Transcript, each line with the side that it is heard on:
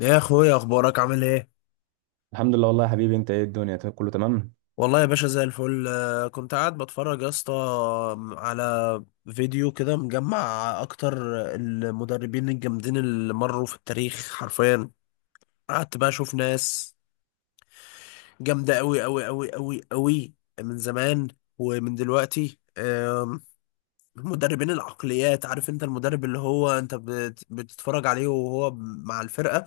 left: يا اخويا، اخبارك عامل ايه؟
right: الحمد لله، والله يا حبيبي. انت ايه الدنيا طيب، كله تمام.
left: والله يا باشا زي الفل، كنت قاعد بتفرج يا اسطى على فيديو كده مجمع اكتر المدربين الجامدين اللي مروا في التاريخ حرفيا. قعدت بقى اشوف ناس جامده قوي قوي قوي قوي قوي من زمان ومن دلوقتي. مدربين العقليات. عارف انت المدرب اللي هو انت بتتفرج عليه وهو مع الفرقه،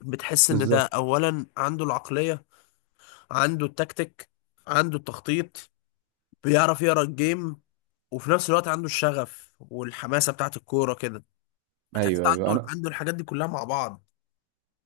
left: بتحس ان ده
right: بالظبط.
left: اولا عنده العقليه، عنده التكتيك، عنده التخطيط، بيعرف يقرا الجيم، وفي نفس الوقت عنده الشغف والحماسه بتاعت الكوره كده. تحس
right: ايوه ايوه،
left: عنده
right: انا
left: عنده الحاجات دي كلها مع بعض.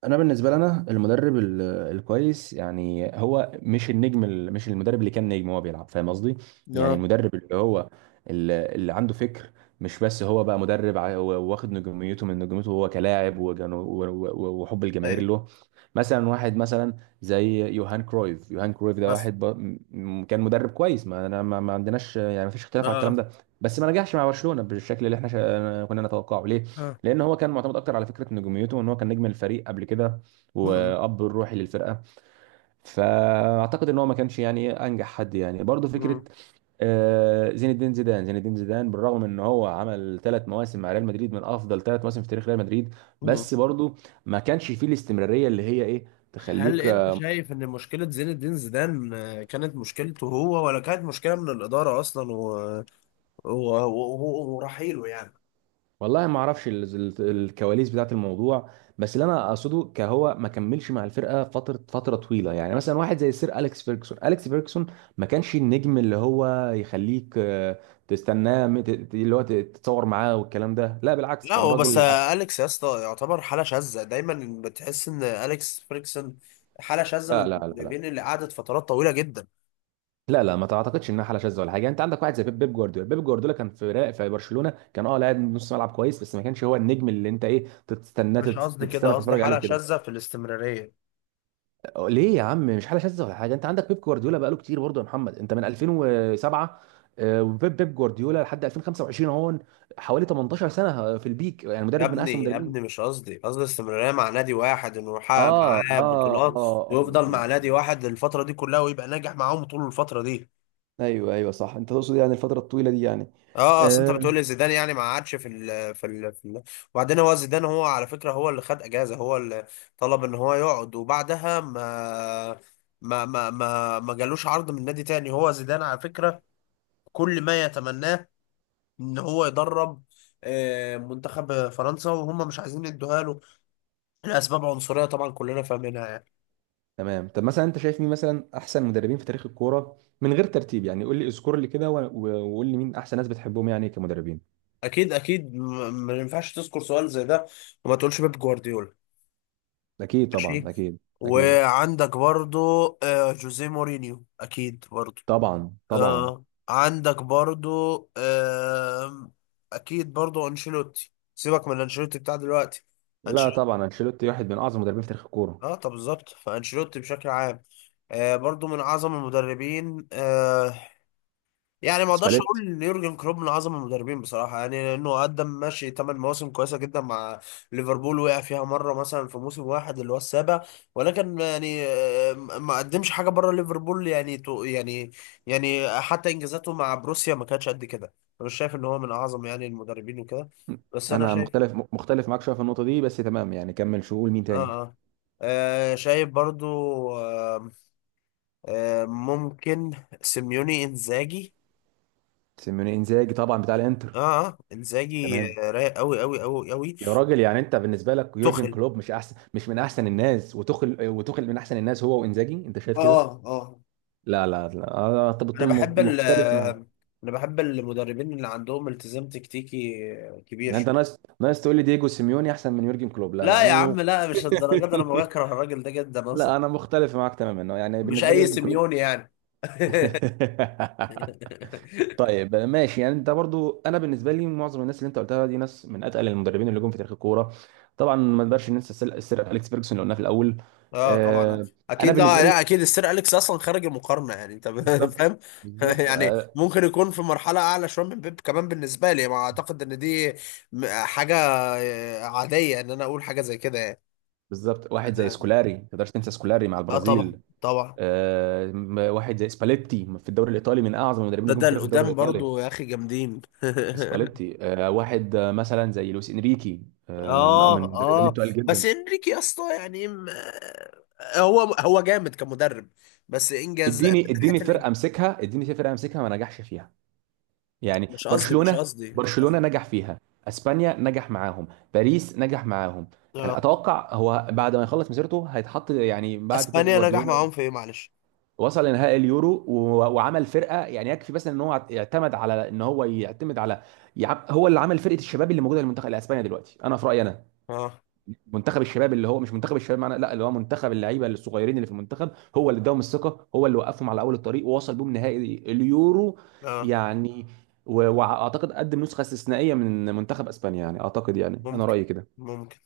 right: انا بالنسبه لنا المدرب الكويس يعني هو مش النجم، مش المدرب اللي كان نجم وهو بيلعب. فاهم قصدي؟ يعني
left: اه،
right: المدرب اللي هو اللي عنده فكر، مش بس هو بقى مدرب. هو واخد نجوميته من نجوميته هو كلاعب و و-حب الجماهير
left: ايه،
right: له. مثلا واحد مثلا زي يوهان كرويف. يوهان كرويف ده
left: بس،
right: واحد كان مدرب كويس. ما أنا ما ما عندناش، يعني ما فيش اختلاف على الكلام
left: اه
right: ده. بس ما نجحش مع برشلونه بالشكل اللي احنا كنا نتوقعه، ليه؟
left: اه.
right: لان هو كان معتمد اكتر على فكره نجوميته، ان هو كان نجم الفريق قبل كده،
left: مم.
right: واب الروحي للفرقه. فاعتقد ان هو ما كانش يعني إيه انجح حد، يعني برضه فكره.
left: مم.
right: زين الدين زيدان. زين الدين زيدان بالرغم ان هو عمل ثلاث مواسم مع ريال مدريد من افضل ثلاث مواسم في تاريخ ريال مدريد،
left: مم.
right: بس برضه ما كانش فيه الاستمراريه اللي هي ايه،
left: هل
right: تخليك.
left: انت شايف ان مشكله زين الدين زيدان، كانت مشكلته هو، ولا كانت مشكله من الاداره اصلا ورحيله يعني؟
right: والله ما اعرفش الكواليس بتاعت الموضوع. بس اللي انا اقصده كهو ما كملش مع الفرقه فتره طويله. يعني مثلا واحد زي السير اليكس فيرجسون. اليكس فيرجسون ما كانش النجم اللي هو يخليك، تستناه، اللي هو تتصور معاه والكلام ده، لا بالعكس،
left: لا
right: كان
left: هو بس
right: راجل
left: اليكس يا اسطى يعتبر حاله شاذه، دايما بتحس ان اليكس فريكسون حاله شاذه
right: لا
left: من
right: لا لا لا.
left: المدربين اللي قعدت فترات طويله جدا.
right: لا لا، ما تعتقدش انها حاله شاذه ولا حاجه. انت عندك واحد زي بيب. بيب جوارديولا كان في برشلونه. كان اه لاعب نص ملعب كويس بس ما كانش هو النجم اللي انت ايه تستناه،
left: مش قصدي كده،
right: تستنى
left: قصدي
right: تتفرج عليه
left: حالة
right: وكده.
left: شاذة في الاستمرارية.
right: أه، ليه يا عم؟ مش حاله شاذه ولا حاجه. انت عندك بيب جوارديولا بقاله كتير برضه يا محمد، انت من 2007، وبيب. جوارديولا لحد 2025 اهو، حوالي 18 سنه في البيك، يعني
left: يا
right: مدرب من
left: ابني
right: احسن
left: يا
right: المدربين.
left: ابني، مش قصدي، قصدي الاستمرارية مع نادي واحد، انه
right: اه
left: يحقق معاه
right: اه اه.
left: بطولات
right: آه.
left: ويفضل مع نادي
right: آه.
left: واحد الفترة دي كلها ويبقى ناجح معاهم طول الفترة دي.
right: ايوه ايوه صح، انت تقصد يعني الفتره الطويله دي يعني.
left: اه، اصل انت
right: آه،
left: بتقول لي زيدان يعني ما قعدش في ال في ال في ال وبعدين هو زيدان هو على فكرة، هو اللي خد اجازة، هو اللي طلب ان هو يقعد، وبعدها ما جالوش عرض من نادي تاني. هو زيدان على فكرة كل ما يتمناه ان هو يدرب منتخب فرنسا، وهم مش عايزين يدوها له لاسباب عنصريه طبعا كلنا فاهمينها يعني.
right: تمام. طب مثلا انت شايف مين مثلا احسن مدربين في تاريخ الكوره من غير ترتيب؟ يعني قول لي، اذكر لي كده و و-قول لي مين احسن ناس بتحبهم يعني كمدربين.
left: اكيد اكيد، ما ينفعش تذكر سؤال زي ده وما تقولش بيب جوارديولا.
right: اكيد، طبعا
left: ماشي.
right: اكيد. اكيد
left: وعندك برضو جوزيه مورينيو اكيد برضو.
right: طبعا، طبعا.
left: عندك برضو آه، اكيد برضو انشيلوتي، سيبك من انشيلوتي بتاع دلوقتي.
right: لا
left: انشيلوتي،
right: طبعا، انشيلوتي واحد من اعظم المدربين في تاريخ الكوره.
left: اه طب بالظبط فانشيلوتي بشكل عام برضو من اعظم المدربين. يعني ما اقدرش
right: سباليتي.
left: اقول ان يورجن كلوب من اعظم المدربين بصراحه، يعني لانه قدم ماشي ثمان مواسم كويسه جدا مع ليفربول وقع فيها مره مثلا في موسم واحد اللي هو السابع، ولكن يعني ما قدمش حاجه بره ليفربول يعني يعني حتى انجازاته مع بروسيا ما كانتش قد كده. انا مش شايف ان هو من اعظم يعني المدربين وكده، بس انا
right: انا
left: شايف.
right: مختلف معاك شويه في النقطه دي، بس تمام، يعني كمل. شو، قول مين
left: اه
right: تاني؟
left: اه، شايف برضو. آه آه ممكن. سيميوني، انزاجي.
right: سيميوني، انزاجي طبعا بتاع الانتر.
left: اه اه، انزاجي
right: تمام.
left: رايق قوي قوي قوي قوي.
right: يا راجل، يعني انت بالنسبه لك يورجن
left: تخل،
right: كلوب مش احسن، مش من احسن الناس، وتخل من احسن الناس هو وانزاجي؟ انت شايف
left: اه
right: كده؟
left: اه.
right: لا لا لا، انا طب
left: انا
right: طب.
left: بحب ال،
right: مختلف معاك.
left: انا بحب المدربين اللي عندهم التزام تكتيكي كبير
right: يعني انت،
left: شوية.
right: ناس تقول لي دييجو سيميوني احسن من يورجن كلوب؟ لا لا
left: لا
right: انا.
left: يا عم لا، مش الدرجات دي، انا بكره الراجل ده جدا اصلا.
right: لا، انا مختلف معاك تماما، يعني
left: مش
right: بالنسبه لي
left: اي
right: يورجن كلوب.
left: سيميوني يعني.
right: طيب ماشي. يعني انت برضو، انا بالنسبه لي معظم الناس اللي انت قلتها دي ناس من اتقل المدربين اللي جم في تاريخ الكوره. طبعا ما نقدرش ننسى سير اليكس فيرجسون اللي قلناه في الاول.
left: اه طبعا
right: آه. انا
left: اكيد، لا
right: بالنسبه لي،
left: لا اكيد السير اليكس اصلا خارج المقارنه، يعني انت
right: بالظبط،
left: فاهم.
right: بالظبط
left: يعني
right: آه
left: ممكن يكون في مرحله اعلى شويه من بيب كمان، بالنسبه لي ما اعتقد ان دي حاجه عاديه ان انا اقول حاجه زي كده يعني.
right: بالظبط. واحد زي سكولاري، ما تقدرش تنسى سكولاري مع
left: اه طبعا
right: البرازيل.
left: طبعا،
right: واحد زي سباليتي في الدوري الايطالي، من اعظم المدربين اللي
left: ده
right: جم
left: ده
right: في تاريخ الدوري
left: القدام
right: الايطالي.
left: برضو يا اخي جامدين.
right: سباليتي واحد، مثلا زي لويس انريكي، من
left: اه
right: من المدربين
left: اه،
right: التقال
left: بس
right: جدا.
left: انريكي يا اسطى يعني هو هو جامد كمدرب، بس انجاز من
right: اديني،
left: ناحيه
right: اديني فرقه امسكها، اديني فرقه امسكها ما نجحش فيها، يعني
left: مش قصدي مش
right: برشلونة.
left: قصدي مش
right: برشلونة
left: قصدي.
right: نجح فيها، اسبانيا نجح معاهم، باريس نجح معاهم. يعني
left: اه،
right: اتوقع هو بعد ما يخلص مسيرته هيتحط يعني بعد بيب
left: اسبانيا نجح
right: جوارديولا.
left: معاهم في ايه معلش؟
right: وصل لنهائي اليورو و و-عمل فرقه. يعني يكفي بس ان هو يعتمد على، ان هو يعتمد على، هو اللي عمل فرقه الشباب اللي موجوده في المنتخب الاسباني دلوقتي. انا في رايي انا،
left: اه
right: منتخب الشباب اللي هو مش منتخب الشباب معنا، لا اللي هو منتخب اللعيبه الصغيرين اللي في المنتخب. هو اللي اداهم الثقه، هو اللي وقفهم على اول الطريق ووصل بيهم نهائي اليورو.
left: اه
right: يعني و و-اعتقد قدم نسخه استثنائيه من منتخب اسبانيا، يعني اعتقد، يعني انا
left: ممكن
right: رايي كده.
left: ممكن.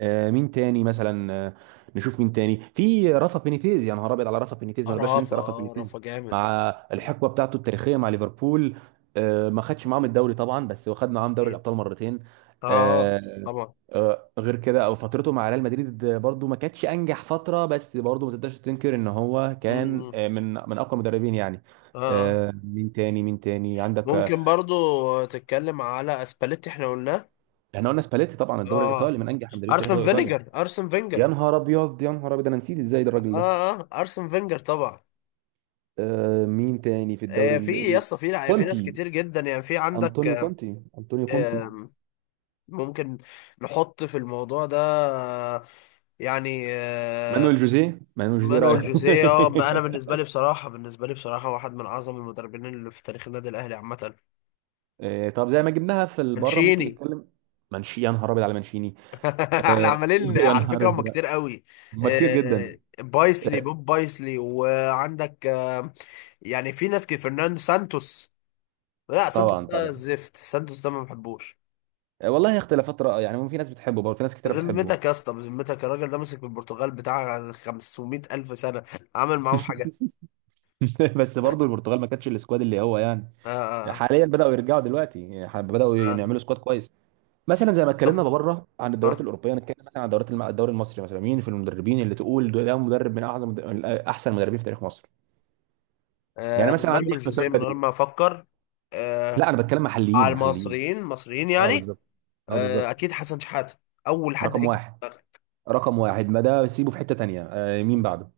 right: مين تاني مثلا؟ نشوف مين تاني. في رافا بينيتيز. يا نهار ابيض على رافا بينيتيز، ما نقدرش
left: رافا،
right: ننسى رافا
left: اه رافا
right: بينيتيز مع
left: جامد.
right: الحقبه بتاعته التاريخيه مع ليفربول. ما خدش معاهم الدوري طبعا، بس واخد معاهم دوري
left: اكيد
right: الابطال مرتين.
left: اه
right: آه،
left: طبعا.
right: غير كده، او فترته مع ريال مدريد برضو ما كانتش انجح فتره، بس برضو ما تقدرش تنكر ان هو
left: م-
right: كان
left: م.
right: من من اقوى المدربين يعني.
left: اه آه.
right: مين تاني؟ مين تاني عندك؟
left: ممكن برضو تتكلم على اسباليتي، احنا قلناه.
right: احنا قلنا سباليتي طبعا، الدوري
left: اه،
right: الايطالي، من انجح المدربين في تاريخ
left: ارسن
right: الدوري الايطالي.
left: فينيجر، ارسن
right: يا
left: فينجر.
right: نهار ابيض، يا نهار ابيض، انا نسيت ازاي ده الراجل
left: اه
right: ده.
left: اه، ارسن فينجر طبعا.
right: مين تاني في الدوري
left: في يا اسطى في في ناس
right: كونتي،
left: كتير جدا يعني. في عندك
right: انطونيو
left: آه،
right: كونتي.
left: آه، ممكن نحط في الموضوع ده آه، يعني آه.
right: مانويل جوزيه. مانويل جوزيه، رايك؟
left: مانويل جوزيه، انا بالنسبه لي بصراحه، بالنسبه لي بصراحه، واحد من اعظم المدربين اللي في تاريخ النادي الاهلي عامه.
right: طب زي ما جبناها في بره، ممكن
left: منشيني.
right: نتكلم. منشي. يا نهار ابيض على منشيني.
left: احنا
right: آه
left: عمالين
right: يا
left: على
right: نهار
left: فكره هم
right: ازرق،
left: كتير قوي.
right: هم كتير جدا.
left: آه، بايسلي،
right: آه
left: بوب بايسلي، وعندك آه، يعني في ناس كتير. فرناندو سانتوس، لا سانتوس
right: طبعا
left: ده
right: طبعا.
left: زفت، سانتوس ده ما بحبوش.
right: والله اختلافات رأي يعني، في ناس بتحبه برضه، في ناس كتير بتحبه.
left: بذمتك يا اسطى، بذمتك الراجل ده مسك البرتغال بتاع 500 ألف سنة، عمل معاهم حاجة؟
right: بس برضه البرتغال ما كانتش السكواد اللي هو يعني،
left: آه آه
right: حاليا بدأوا يرجعوا دلوقتي، يعني بدأوا
left: آه.
right: يعملوا سكواد كويس. مثلا زي ما اتكلمنا
left: طب،
right: بره عن الدوريات
left: آه
right: الاوروبيه، نتكلم مثلا عن الدوريات الدوري المصري. مثلا مين في المدربين اللي تقول ده ده مدرب من اعظم، من احسن المدربين في تاريخ مصر؟ يعني مثلا
left: مانويل
right: عندي حسام
left: جوزيه من غير
right: البدري.
left: ما أفكر.
right: لا
left: آه
right: انا بتكلم
left: على
right: محليين.
left: المصريين، مصريين
right: اه،
left: يعني.
right: بالظبط. اه بالظبط.
left: أكيد حسن شحاتة أول حد
right: رقم
left: هيجي في
right: واحد.
left: دماغك.
right: رقم واحد، ما ده سيبه في حته تانيه. مين بعده؟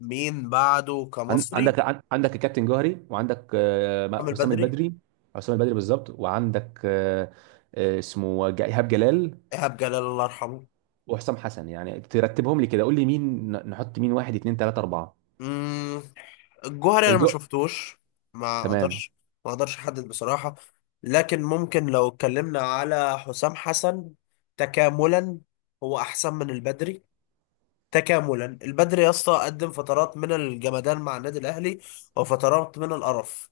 left: مين بعده كمصري؟
right: عندك الكابتن جوهري، وعندك
left: عامل
right: حسام
left: بدري.
right: البدري. حسام البدري بالظبط. وعندك اسمه ايهاب جلال.
left: إيهاب جلال الله يرحمه.
right: وحسام حسن. يعني ترتبهم لي كده، قول لي مين نحط مين واحد اتنين تلاته اربعه.
left: مم. الجوهري انا ما شفتوش، ما
right: تمام.
left: اقدرش، ما اقدرش احدد بصراحة. لكن ممكن لو اتكلمنا على حسام حسن، تكاملا هو احسن من البدري. تكاملا البدري يا اسطى قدم فترات من الجمدان مع النادي الاهلي وفترات من القرف.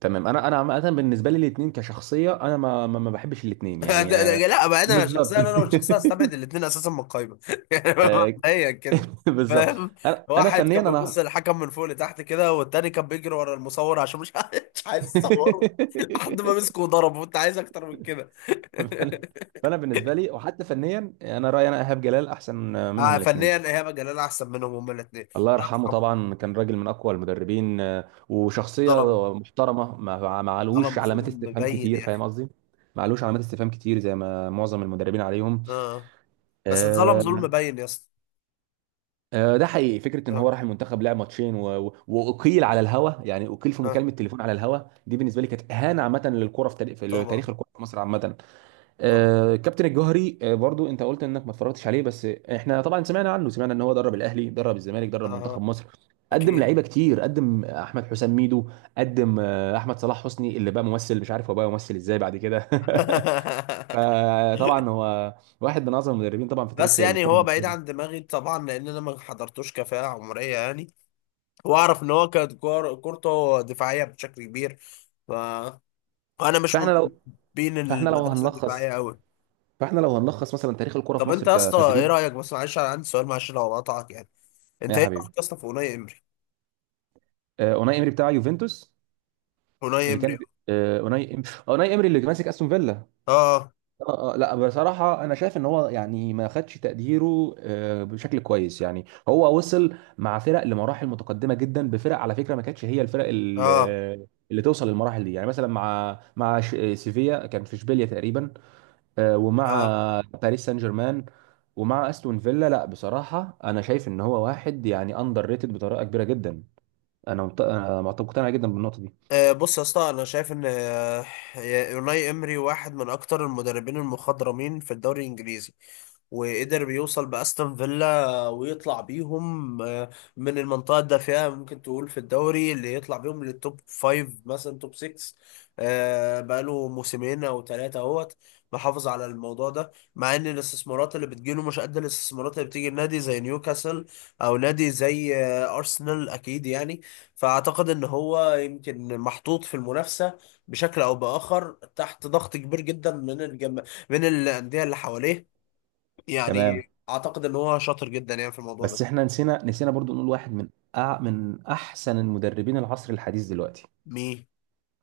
right: تمام. انا انا عامه بالنسبه لي الاثنين كشخصيه، انا ما بحبش الاثنين، يعني
left: لا بقى انا
right: بالظبط.
left: شخصيا، انا والشخصيه، استبعد الاثنين اساسا من القايمه، يعني
right: آه،
left: مبدئيا كده.
right: بالظبط.
left: فاهم،
right: انا انا
left: واحد
right: فنيا
left: كان بيبص
right: انا.
left: للحكم من فوق لتحت كده، والتاني كان بيجري ورا المصور عشان مش عايز، مش عايز يصوره لحد ما مسكه وضربه، وانت عايز اكتر من كده.
right: فانا، فأنا بالنسبه لي وحتى فنيا، انا رايي انا ايهاب جلال احسن منهم
left: آه
right: الاثنين
left: فنيا
right: بصراحه.
left: ايهاب جلال احسن منهم هما الاثنين.
right: الله
left: لا
right: يرحمه،
left: طبعاً.
right: طبعا كان راجل من اقوى المدربين، وشخصيه
left: ظلم،
right: محترمه، ما علوش
left: ظلم
right: علامات
left: ظلم
right: استفهام
left: مبين
right: كتير،
left: يا اخي.
right: فاهم قصدي. ما علوش علامات استفهام كتير زي ما معظم المدربين عليهم.
left: اه، بس اتظلم ظلم
right: آه،
left: مبين يا اسطى.
right: ده حقيقي، فكره ان هو
left: اه
right: راح المنتخب لعب ماتشين و و...اقيل على الهوا، يعني اقيل في
left: اه
right: مكالمه تليفون على الهوا. دي بالنسبه لي كانت اهانه عامه للكره في تاريخ، في لتاريخ
left: طبعا
right: الكره في مصر عامه.
left: طبعا.
right: كابتن الجوهري برضو انت قلت انك ما اتفرجتش عليه، بس احنا طبعا سمعنا عنه، سمعنا ان هو درب الاهلي، درب الزمالك، درب منتخب
left: اه
right: مصر. قدم
left: اكيد.
right: لعيبه كتير، قدم احمد حسام ميدو، قدم احمد صلاح حسني اللي بقى ممثل، مش عارف هو بقى ممثل ازاي بعد كده. فطبعا هو واحد من اعظم المدربين طبعا في
left: بس
right: تاريخ
left: يعني
right: الكره
left: هو بعيد
right: المصريه.
left: عن دماغي طبعا لان انا ما حضرتوش كفاءة عمرية يعني. واعرف ان هو كانت كورته دفاعية بشكل كبير، ف انا مش من
right: فاحنا لو
left: بين
right: فاحنا لو
left: المدرسة الدفاعية
right: هنلخص
left: قوي.
right: فاحنا لو هنلخص مثلا تاريخ الكرة في
left: طب انت
right: مصر
left: يا اسطى ايه
right: كتدريب.
left: رأيك، بس معلش انا عندي سؤال، معلش لو قطعك يعني، انت
right: يا
left: ايه
right: حبيبي،
left: رأيك يا اسطى في اوناي امري؟
right: اوناي امري بتاع يوفنتوس.
left: اوناي
right: اللي
left: امري،
right: كان آه، اوناي إم... اوناي امري اللي ماسك استون فيلا.
left: اه
right: لا بصراحة أنا شايف إن هو يعني ما خدش تقديره بشكل كويس. يعني هو وصل مع فرق لمراحل متقدمة جدا بفرق، على فكرة ما كانتش هي الفرق
left: اه
right: اللي توصل للمراحل دي. يعني مثلا مع مع سيفيا، كان في إشبيليا تقريبا. ومع
left: اه،
right: باريس سان جيرمان، ومع استون فيلا. لا بصراحه انا شايف ان هو واحد يعني اندر ريتد بطريقه كبيره جدا. انا أنا مقتنع جدا بالنقطه دي.
left: بص يا اسطى انا شايف ان يوناي امري واحد من اكتر المدربين المخضرمين في الدوري الانجليزي، وقدر يوصل باستون فيلا ويطلع بيهم من المنطقه الدافئه. ممكن تقول في الدوري اللي يطلع بيهم للتوب فايف، مثلا توب 6. بقاله موسمين او ثلاثه اهوت محافظ على الموضوع ده، مع ان الاستثمارات اللي بتجيله مش قد الاستثمارات اللي بتيجي النادي زي نيوكاسل او نادي زي ارسنال اكيد يعني. فاعتقد ان هو يمكن محطوط في المنافسه بشكل او باخر تحت ضغط كبير جدا من من الانديه اللي حواليه،
right: تمام.
left: يعني اعتقد ان هو شاطر جدا يعني في الموضوع ده.
right: بس احنا نسينا برضو نقول واحد من من احسن المدربين العصر الحديث دلوقتي.
left: مين؟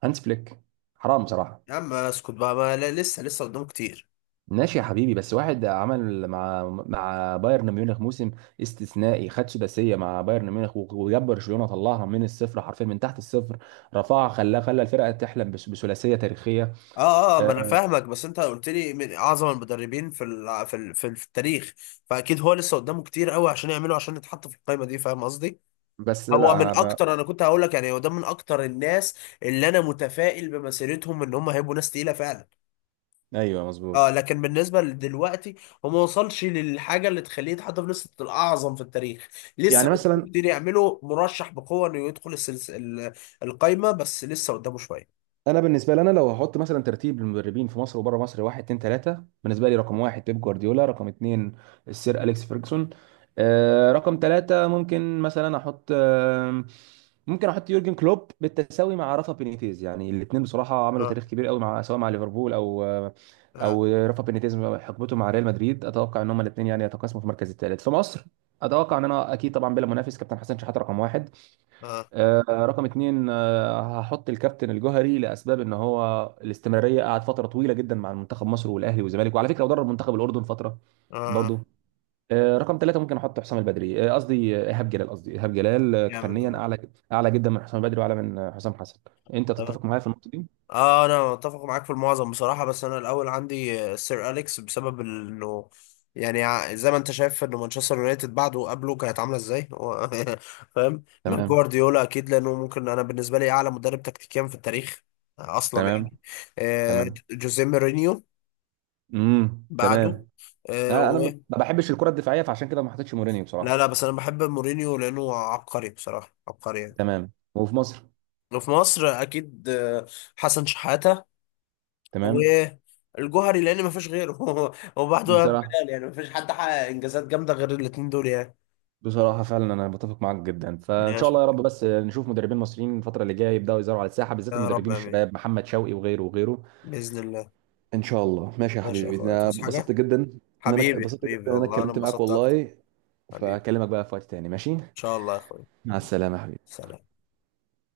right: هانس فليك. حرام بصراحه.
left: يا عم اسكت بقى ما، لا لسه لسه قدامه كتير.
right: ماشي يا حبيبي، بس واحد عمل مع بايرن ميونخ موسم استثنائي، خد سداسيه مع بايرن ميونخ و و-جاب برشلونه، طلعها من الصفر حرفيا، من تحت الصفر رفعها، خلاها، خلى الفرقه تحلم بثلاثيه تاريخيه.
left: اه اه، ما انا
right: آه،
left: فاهمك بس انت قلت لي من اعظم المدربين في في التاريخ، فاكيد هو لسه قدامه كتير قوي عشان يعمله عشان يتحط في القائمه دي. فاهم قصدي،
right: بس
left: هو
right: لا انا
left: من اكتر، انا كنت هقول لك يعني هو ده من اكتر الناس اللي انا متفائل بمسيرتهم ان هم هيبقوا ناس تقيله فعلا.
right: ايوه مظبوط.
left: اه، لكن بالنسبه لدلوقتي هو ما وصلش للحاجه اللي تخليه يتحط في لسته الاعظم في التاريخ. لسه
right: يعني مثلا،
left: قدامه كتير يعمله، مرشح بقوه انه يدخل القايمه، بس لسه قدامه شويه.
right: انا بالنسبه لي، انا لو هحط مثلا ترتيب المدربين في مصر وبره مصر واحد اتنين تلاته: بالنسبه لي رقم واحد بيب جوارديولا، رقم اتنين السير اليكس فيرجسون. رقم تلاته ممكن مثلا احط ممكن احط يورجن كلوب بالتساوي مع رافا بينيتيز. يعني الاثنين بصراحه عملوا
left: اه
right: تاريخ كبير قوي، مع سواء مع ليفربول او
left: اه
right: او رافا بينيتيز حقبته مع ريال مدريد. اتوقع ان هم الاثنين يعني يتقاسموا في المركز الثالث. في مصر اتوقع، ان انا اكيد طبعا بلا منافس، كابتن حسن شحاته رقم واحد.
left: اه
right: رقم اتنين هحط الكابتن الجوهري لاسباب ان هو الاستمراريه، قعد فتره طويله جدا مع منتخب مصر والاهلي والزمالك، وعلى فكره ودرب منتخب الاردن فتره
left: اه
right: برضو. رقم ثلاثة ممكن احط حسام البدري، قصدي ايهاب جلال. قصدي ايهاب جلال
left: جامد
right: فنيا
left: والله.
right: اعلى، اعلى جدا من حسام البدري، واعلى من حسام حسن. انت تتفق معايا في النقطه دي؟
left: اه، انا متفق معاك في المعظم بصراحه، بس انا الاول عندي سير اليكس بسبب انه يعني زي ما انت شايف انه مانشستر يونايتد بعده وقبله كانت عامله ازاي هو. فاهم، مع
right: تمام.
left: جوارديولا اكيد لانه ممكن انا بالنسبه لي اعلى مدرب تكتيكيا في التاريخ اصلا
right: تمام.
left: يعني. آه،
right: تمام.
left: جوزيه مورينيو بعده
right: تمام.
left: آه،
right: انا
left: و
right: ما بحبش الكره الدفاعيه فعشان كده ما حطيتش مورينيو
left: لا
right: بصراحه.
left: لا، بس انا بحب مورينيو لانه عبقري بصراحه، عبقري يعني.
right: تمام. وفي مصر،
left: وفي مصر اكيد حسن شحاته
right: تمام.
left: والجوهري لان ما فيش غيره. هو بعده يا
right: بصراحه،
left: بلال يعني ما فيش حد حقق انجازات جامده غير الاثنين دول يعني.
right: بصراحة فعلا أنا بتفق معاك جدا. فإن شاء الله
left: ماشي،
right: يا رب، بس نشوف مدربين مصريين الفترة اللي جاية يبدأوا يظهروا على الساحة، بالذات
left: يا رب،
right: المدربين
left: امين،
right: الشباب، محمد شوقي وغيره وغيره.
left: باذن الله.
right: إن شاء الله ماشي يا
left: ماشي يا
right: حبيبي.
left: اخويا،
right: أنا
left: توس
right: اتبسطت
left: حاجه.
right: جدا،
left: حبيبي حبيبي
right: إن أنا
left: والله انا
right: اتكلمت معاك
left: انبسطت اكتر.
right: والله.
left: حبيبي ان
right: فأكلمك بقى في وقت تاني. ماشي،
left: شاء الله يا اخويا.
right: مع السلامة يا حبيبي.
left: سلام.